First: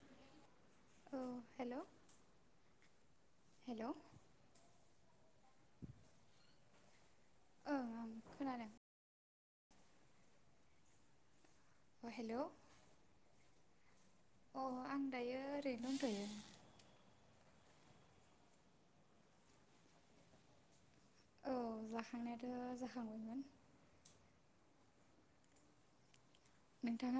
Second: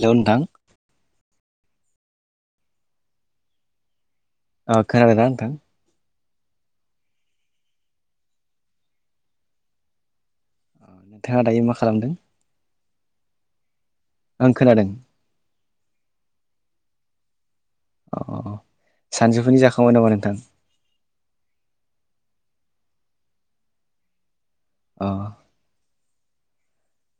Hello नोंथां। औ hello. Hello. खोनादों दा नोंथां। ओ ओ खोनादों। अ नोंथाङा दायो माखा ओ हेलौ आं खोनादों। दायो ओरैनो दंथ'यो। अ सानजौफुनि जाखांबाय नामा नोंथां? औ जाखांफुनाया थ' थाखांबाय मोन। अह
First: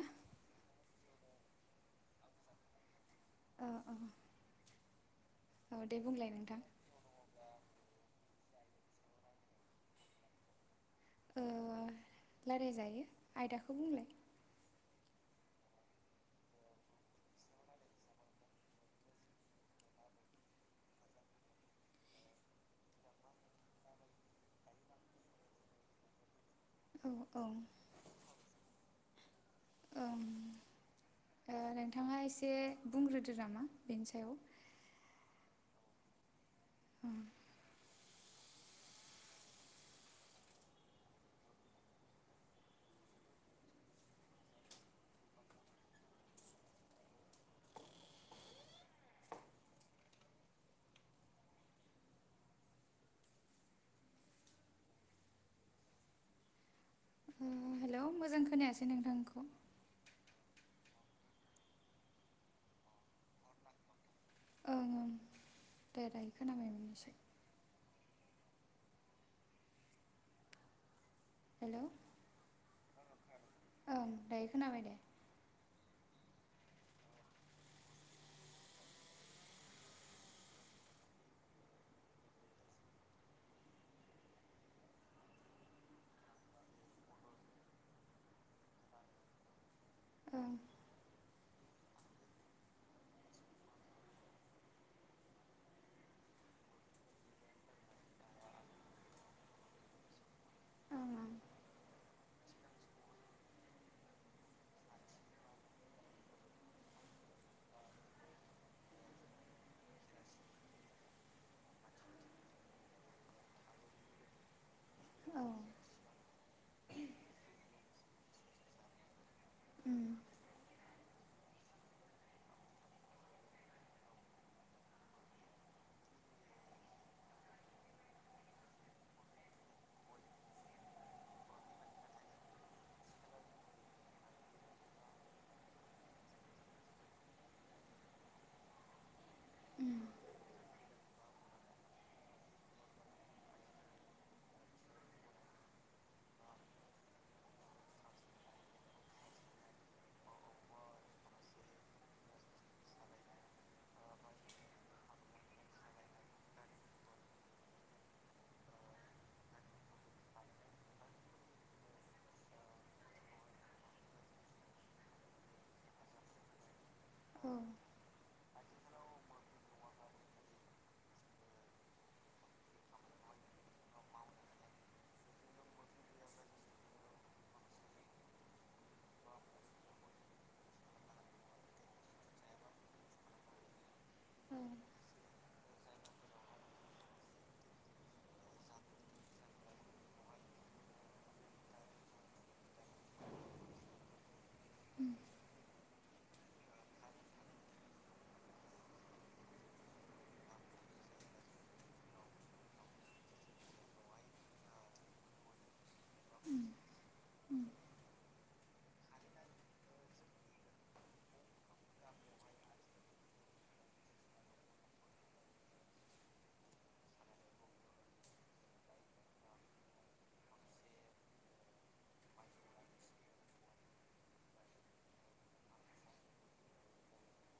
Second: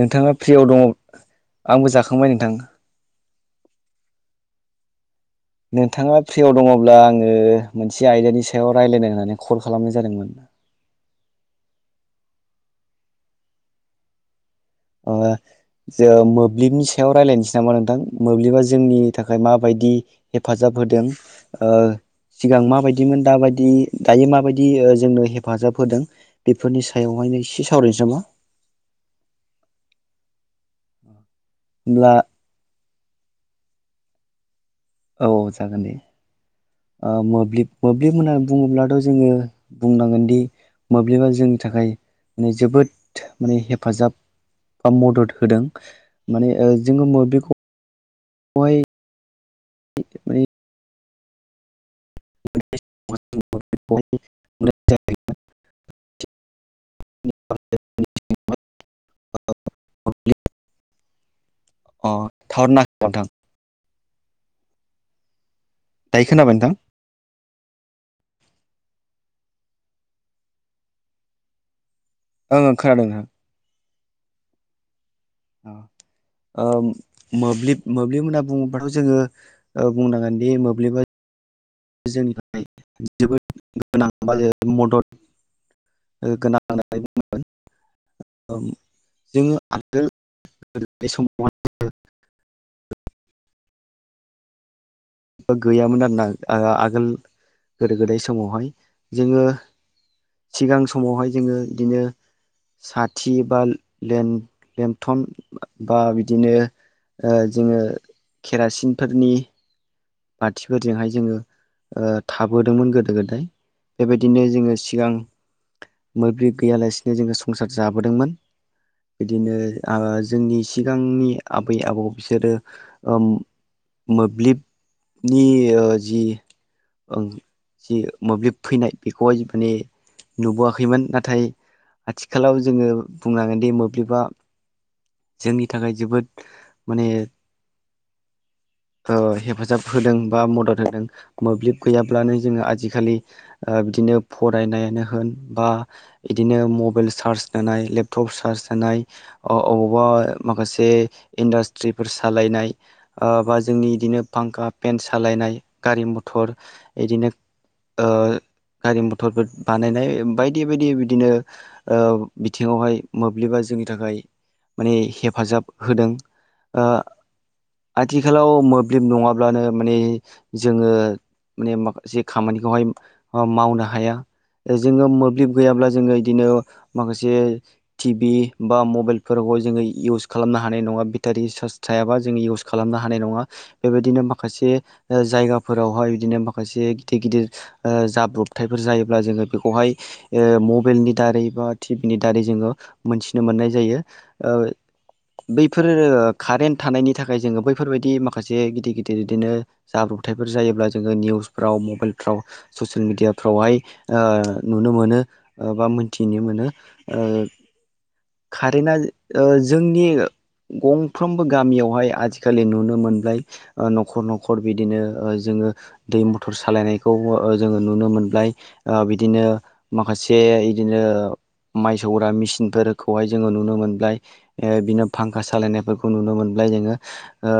नोंथाङा फ्रियाव दङ आंबो जाखांबाय नोंथां। अ अ नोंथाङा फ्रियाव नोंथां दङब्ला आङो मोनसे आयदानि सायाव राय्लायनो होननानै कल खालामनाय जादोंमोन। रायलायजायो आयदाखौ बुंलाय। अ जों मोब्लिबनि सायाव रायज्लायनोसै नामा नोंथां मोब्लिबा जोंनि थाखाय माबायदि हेफाजाब होदों ओ सिगां माबायदिमोन दाबायदि दायो माबायदि जोंनो हेफाजाब होदों बेफोरनि औ औ सायावहायनो एसे सावरायनोसै नामा? ओम ओ होमब्ला नोंथाङा एसे बुंग्रोदो नामा बेनि सायाव। औ जागोन दे। ओ मोब्लिब मोब्लिब होननानै बुङोब्लाथ' जोङो बुंनांगोनदि मोब्लिबा जोंनि‌ थाखाय जोबोद माने हेफाजाब मदद होदों माने ओ जोङो मोब्लिबखौहाय [inaudible] [unintelligible] ओम हेल' मोजां खोनायासै नोंथांखौ। अ थउर नाङाखै नोंथां ओं ओं दे दायो खोनाबाय नोंथां खोनाबायमोन एसे हेलौ ओं खोनादों नोंथां ओं दायो खोनाबाय दे। औ मोब्लिब मोब्लिब होनना बुङोबाथ' जोङो बुंनांगोनदि मोब्लिबा जोंनि थाखाय जोबोद गोनां एबा मदद [inaudible] जोङो ओं [unintelligible] गैयामोन आरोना आगोल गोदो गोदाय समावहाय जोङो सिगां ओं समावहाय ओं जोङो बिदिनो साथि बा लेम लेंथन बा बिदिनो ओ जोङो केरासिनफोरनि बाथिफोरजोंहाय जोङो थाबोदोंमोन गोदो गोदाय बेबायदिनो जोङो सिगां औ मोब्लिब गैयालासिनो जोङो संसार जाबोदोंमोन बिदिनो उम जोंनि सिगांनि आबै आबौ बिसोरो ओ मोब्लिब नि ओ जि जि मोब्लिब फैनाय बेखौहाय माने नुबोआखैमोन नाथाय आथिखालाव जोङो बुंनांगोनदि मोब्लिबा जोंनि थाखाय जोबोद माने हेफाजाब होदों बा मदद होदों मोब्लिब गैयाब्लानो जोङो आजिखालि ओबिदिनो फरायनायानो होन बा बिदिनो मबाइल चार्ज होनाय लेपटप चार्ज होनाय अअबावबा माखासे इन्डास्ट्रिफोर सालायनाय बिदिनो फांखा‌ पेन सालायनाय गारि मथर बिदिनो ओ गारि मथरफोर बानायनाय बायदि बायदि बिदिनो ओ बिथिं आवहाय मोब्लिबा जोंनि थाखाय माने हेफाजाब होदों ओ ओं आथिखालाव मोब्लिब नङाब्लानो माने जोङो माने माखासे खामानिखौहाय मावनो हाया जोङो मोब्लिब गैयाब्ला जोङो इदिनो माखासे टिभि बा मबाइलफोरखौ जोङो इउस खालामनो हानाय नङा बेटारि चार्ज थायाबा जोङो इउस खालामनो हानाय नङा बेबायदिनो औ माखासे ओ जायगा फोरावहाय बिदिनो माखासे गिदिर गिदिर ओ जाब्रबथायफोर जायोब्ला जोङो बेखौहाय ओ मबाइलनि दारै बा टिभि नि दारै जोङो मोनथिनो मोननाय जायो ओ बैफोर कारेन्ट थानायनि थाखाय जोङो बै बैफोरबायदि माखासे गिदिर गिदिर इदिनो जाब्रबथायफोर जायोब्ला जोङो निउ फ्राव मबाइलफ्राव ससियेल मिडियाफ्रावहाय ओ नुनो मोनो ओ बा‌ मोन थिनो मोनो ओ कारेन्टआ ओ जोंनि गंफ्रोमबो गामियावहाय आथि नुनो मोनबाय ओ न'खर न'खर बिदिनो ओ जोङो दै मथर सालायनायखौ ओ जोड़ो नुनो मोनबाय ओ बिदिनो माखासे इदिनो माइ सौग्रा मेसिनफोरखौहाय जोङो नुनो मोनबाय ओ बिनो फांखा सालायनायफोरखौ नुनो मोनबाय जोङो ओ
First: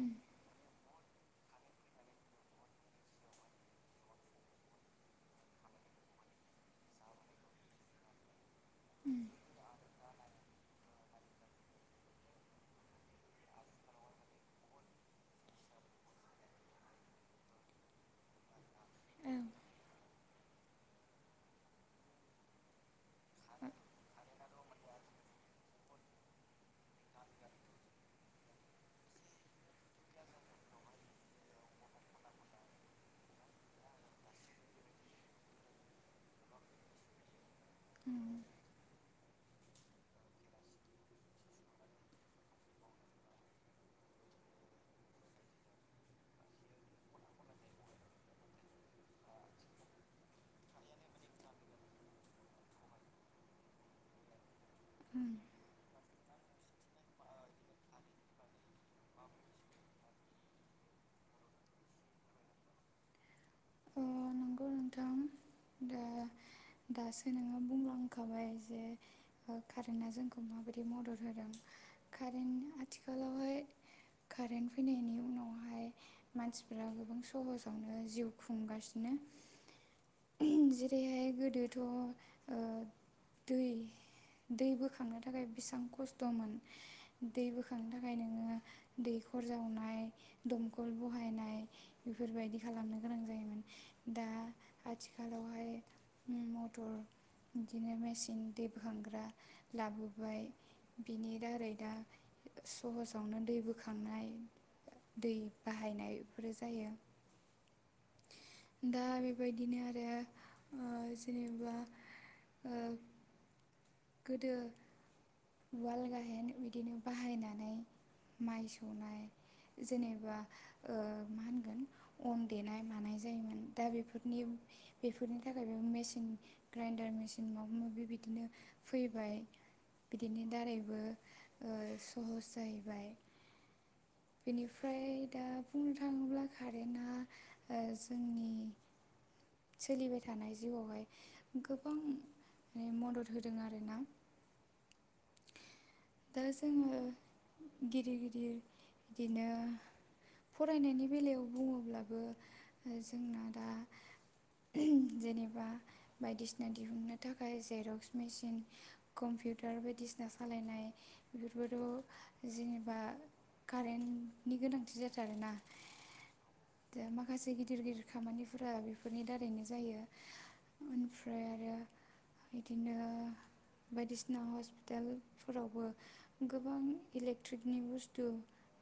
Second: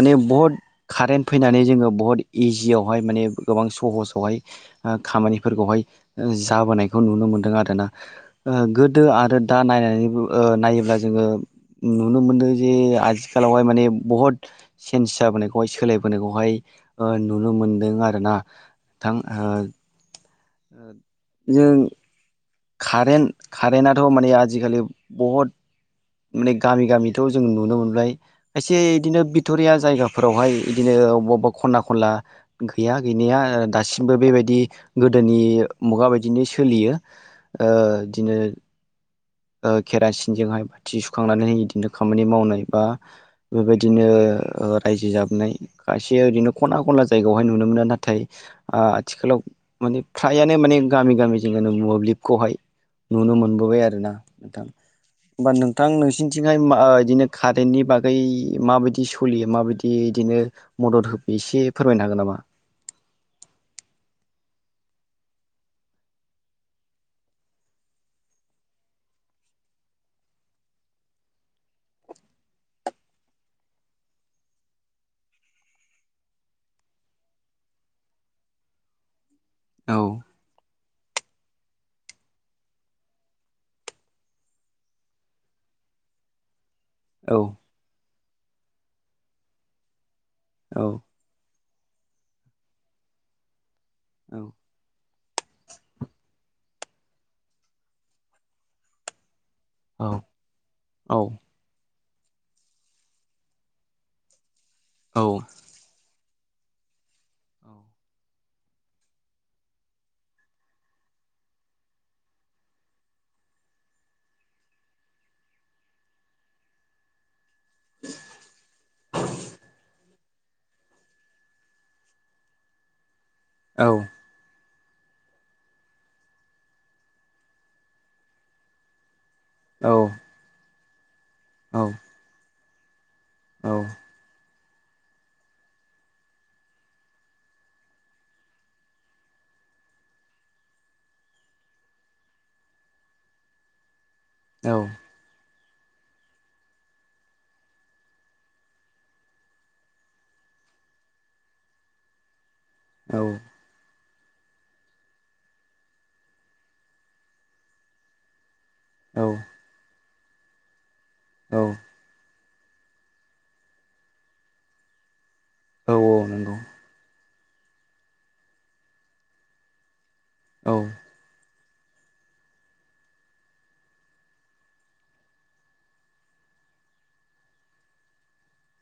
माने बहुद कारेन्ट फैनानै जोङो बहुत इजियावहाय माने गोबां सहसावहाय ओ खामानिफोरखौहाय ओ जाबोनायखौ नुनो मोनदों आरोना ओ गोदो आरो दा नायनानैबो ओ नायोब्ला जोङो नुनो मोनदोंजे आथिखालावहाय माने बहुत सेन्ज जाबोनायखौहाय सोलायबोनायखौहाय ओ नुनो मोनदों आरोना थां औ ओ जों कारेन्ट कारेन्ट आथ' माने आजिखालि बहुद माने गामि गामिथ' जों नुनो मोनबाय खायसे इदिनो भिट'रिया जायगाफोरावहाय इदिनो अबा अबेबा खना खनला गैया गैनाया ओ दासिमबो बेबायदि गोदोनि मुगा बायदिनो सोलियो ओ इदिनो ओ केरासिनजोंहाय बाथि सुखांनानै हो बिदिनो खामानि मावनाय बा बेबायदिनो ओ रायजो जाबोनाय खायसे ओरैनो खना खनला जायगायावहाय नुनो मोनो नाथाय ओ आथिखालाव माने फ्रायानो माने गामि गामिजों मोब्लिबखौहाय नुनो मोनबोबाय आरो ना नोंथां होमबा नोंथां नोंसिनिथिंहाय मा ओ बिदिनो कारेन्टनि बा बागै माबायदि सलियो माबायदि इदिनो मदद होफैयो एसे फोरमायनो हागोन नामा? ओ नंगौ नोंथां दा दासो नोङो बुंलांखाबाय जे ओ कारेन्टआ जोंखौ माबायदि मदद होदों कारेन्ट आथिखालावहाय कारेन्ट फैनायनि उनावहाय मानसिफोरा गोबां सहसावनो जिउ खुंगासिनो औ [unintelligible] बेहाय गोदोथ' ओ दै दै बोखांनो थाखाय बेसेबां खस्थ'मोन औ दै बोखांनो थाखाय नोङो दैखर जावनाय औ दमखल बहायनाय बेफोरबायदि खालामनो गोनां जायोमोन दा आथिखालावहाय मथर बिदिनो मेचिन दै बोखांग्रा औ लाबोबाय औ बेनि दारै दा सहसावनो दै बोखांनाय औ दै बाहायनाय‌ बेफोरो जायो। दा बेबायदिनो आरो ओ जेनेबा ओ गोदो उवाल-गाहेन बिदिनो बाहायनाय नाय माइ सौनाय जेनेबा मा होनगोन अन देनाय मानाय जायोमोन दा बेफोर नि बेफोरनि थाखाय बे मेसिन ग्राइन्डार मेचिन माबा माबि बिदिनो फैबाय। औ बिनि दारैबो सहस जाहैबाय। औ बेनिफ्राय दा बुंनो थाङोब्ला कारेन्टआ जोंनि सोलिबाय थानाय जिउआवहाय गोबां माने मदद होदों आरोना। औ दा जोङो गिदिर-गिदिर बिदिनो फरायनायनि बेलायाव बुङोब्लाबो औ जोंना दा जेनेबा बायदिसिना दिहुननो थाखाय जेर'क्स मेसिन औ कम्पिउ टार बायदिसिना सालायनाय औ बेफोरोथ जेनेबा कारेन्टनि गोनांथि जाथारो ना औ औ नंगौ दा माखासे गिदिर-गिदिर खामानिफोरा बेफोरनि दारैनो जायो। औ ओमफ्राय आरो बिदिनो बायदिसिना हस्पिटालफोरावबो गोबां इलेक्ट्रिकनि बुस्थु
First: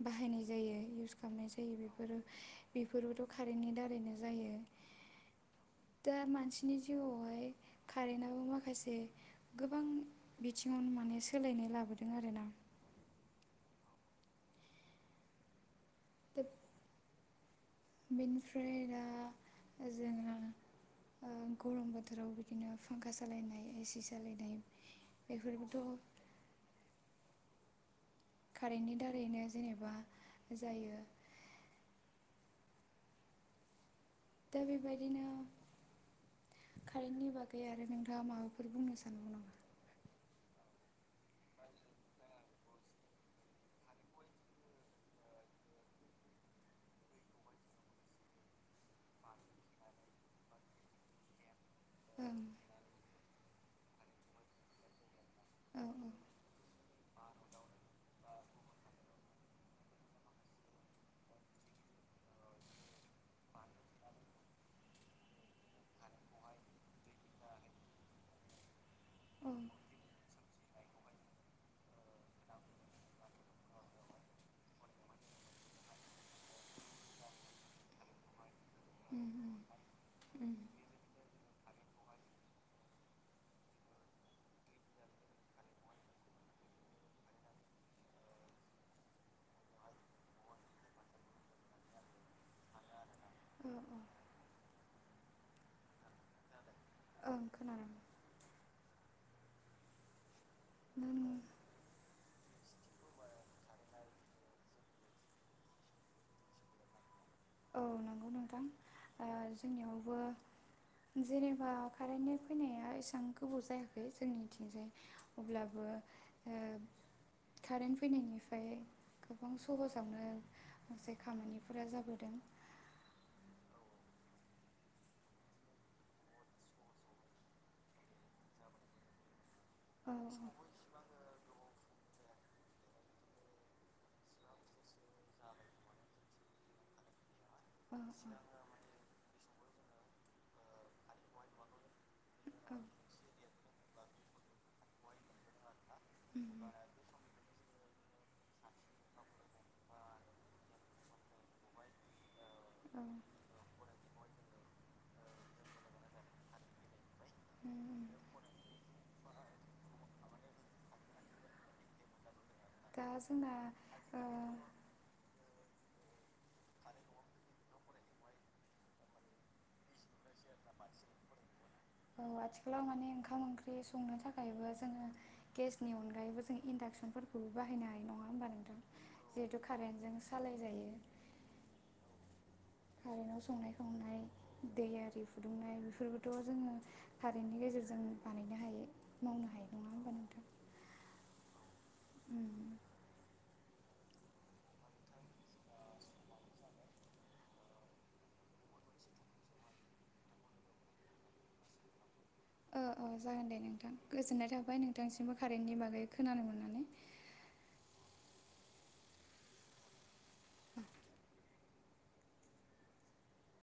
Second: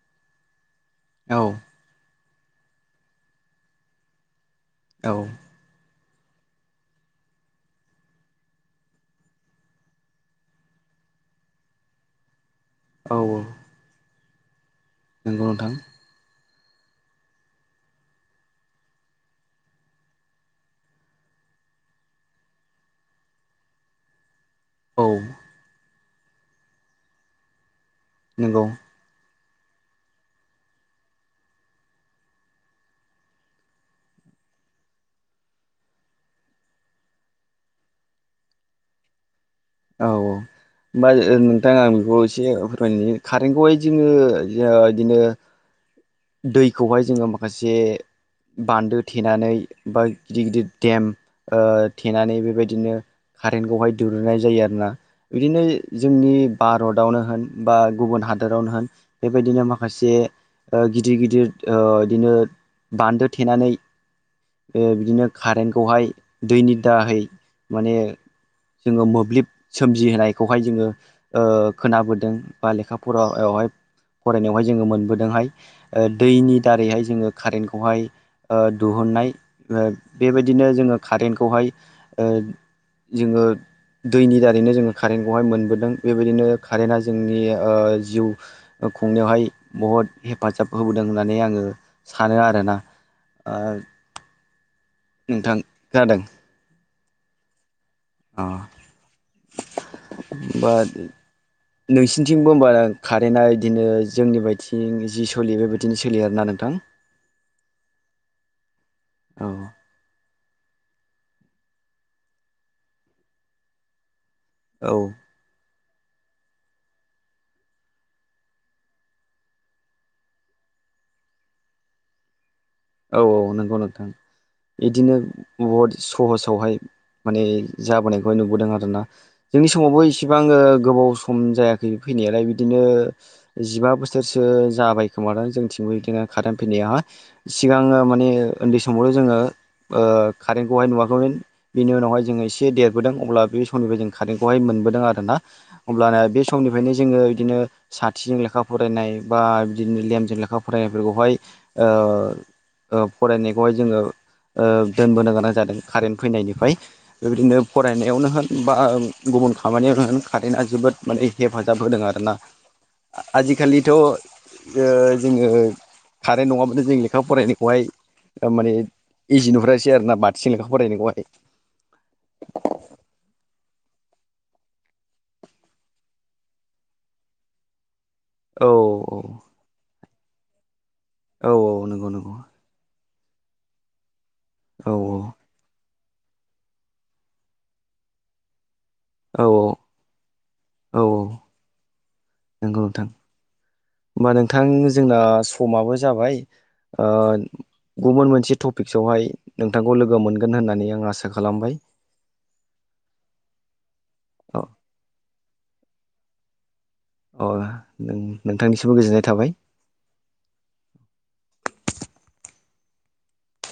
बाहायनाय जायो इस औ गामनाय जायो बेफोरो बेफोरबोथ' कारेन्टनि दारैनो जायो। औ दा मानसिनि जिउआवहाय कारेन्टाबो माखासे गोबां बिथिङाव माने सोलायनाय लाबोदों आरो ना। औ औ नोंगौ नोंथां बेनिफ्राय दा जोंहा गरम बोथोराव बिदिनो फांखा सालायनाय एसि सालायनाय औ एफोरबोथ' नंगौ कारेन्टनि दारैनो जेनेबा जायो। दा बेबायदिनो कारेन्टनि बागै आरो नोंथाङा माबाफोर बुंनो सानबावो नामा‌? औ औ होमबा नोंथां आं बेखौ एसे फोरमायनो कारेन्टखौहाय जोङो बिदिनो दैखौहाय जोङो माखासे बान्दो थेनानै बा गिदि- गिदिर देम थेनानै नामा बेबायदिनो कारेन्टखौहाय दिहुननाय जायो आरोना। बिदिनो ओं जोंनि भारतावनो होन बा गुबुन हादोरावनो होन बेबायदिनो माखासे ओ गिदिर गिदिर ओ इदिनो बान्दो थेनानै बे बिदिनो कारेन्टखौहाय दैनि दाहै माने जोङो मोब औ ब्लिब सोमजिहोनायखौहाय जोङो ओ खोनाबोदों बा लेखा फरायावहाय फरायनायावहाय जोङो मोनबोदोंहाय दैनि दारैहाय जोङो कारेन्टखौहाय ओ उम दुहुननाय उम उम बेबायदिनो जोङो कारेन्टखौहाय जोङो दैनि दारैनो जोङो कारेन्टखौहाय मोनबोदों बेबायदिनो कारेन्टआ जोंनि ओ जिउ खुंनायावहाय बहुद हेफाजाब होबोदों होननानै आङो सानो आरोना ओ औ औ नोंथां खोनादों ओं खोनादों अ' बाद नों नोंसिनिथिंबो होमबा कारेन्टआ बिदिनो जोंनि बायदिं जि सोलियो बेबायदिनो सोलियो आरोना नोंथां औ नंगौ नोंथां औ जोंनियावबो जेनेबा कारेन्टनि फैनाया एसां गोबाव जायाखै औ जोंनिथिंजाय अब्लाबो ओ कारेन्ट फैनायनिफ्राय गोबां सहसावनो माखासे खामानिफोरा जाबोदों औ औ नंगौ नोंथां इदिनो बहुद सहसावहाय माने जाबोनायखौहाय नुबोदों आरोना जोंनि समावबो औ एसेबां ओ गोबाव सम जायाखै फैनायालाय बिदिनो जिबा बोसोरसो जाबाय खोमादां जोंथिंबो इदिनो कारेन्ट फैनायाहाय औ सिगाङो माने औ उन्दै समावल' जोङो ओ कारेन्टखौहाय नुवाखैमोन बेनि उनावहाय जोङो एसे औ देरबोदों अब्ला बे समनिफ्राय जों कारेन्टखौहाय मोनबोदों आरो ना अब्लाना बे उम उम समनिफ्रायनो जोङो बिदिनो साथिजों लेखा फरायनाय बा बिदिनो लेमजों लेखा फरायनायफोरखौहाय ओ ओ औ फरायनायखौहाय जोङो ओ दोनबोनो गोनां जादों कारेन्ट फैनायनिफाय बिबायदिनो उम फरायनायावनो होन बा गुबुन खामानियावनो होन कारेन्टआ जोबोद माने हेफाजाब होदों आरो ना। दा जोंना आजिखालिथ' ओ जोंङो कारेन्ट नङाबानो जों लेखा फरायनायखौहाय माने इजि नुफेरासै आरो ना बाथिजों लेखा फरायनायखौहाय औ आथिखालाव माने ओंखाम ओंख्रि संनो थाखायबो जोङो गेसनि अनगायैबो जों इन्डाक्सनफोरखौबो बाहायनो हानाय नङा नङा होमबा औ नोंथां जिहेथु कारेन्टजों सालायजायो औ औ नंगौ नंगौ। कारेन्टआव संनाय खावनाय दै औ आरि फुदुंनाय बेफोरखौथ' जोङो कारेन्टनि गेजेरजों बानायनो हायो। औ मावनो हायो नङा होमबा नोंथां। औ नोंगौ नोंथां होमबा नोंथां जोंना समाबो जाबाय ओ गुबुन मोनसे टपिकसआवहाय नोंथांखौ लोगो मोनगोन होननानै आं आसा खालामबाय। ओ जागोन दे नोंथां गोजोननाय अ थाबाय नोंथांसिमबो कारेन्टनि बागै खोनानो मोननानै अ नों नोंथांनिसिमबो गोजोननाय थाबाय।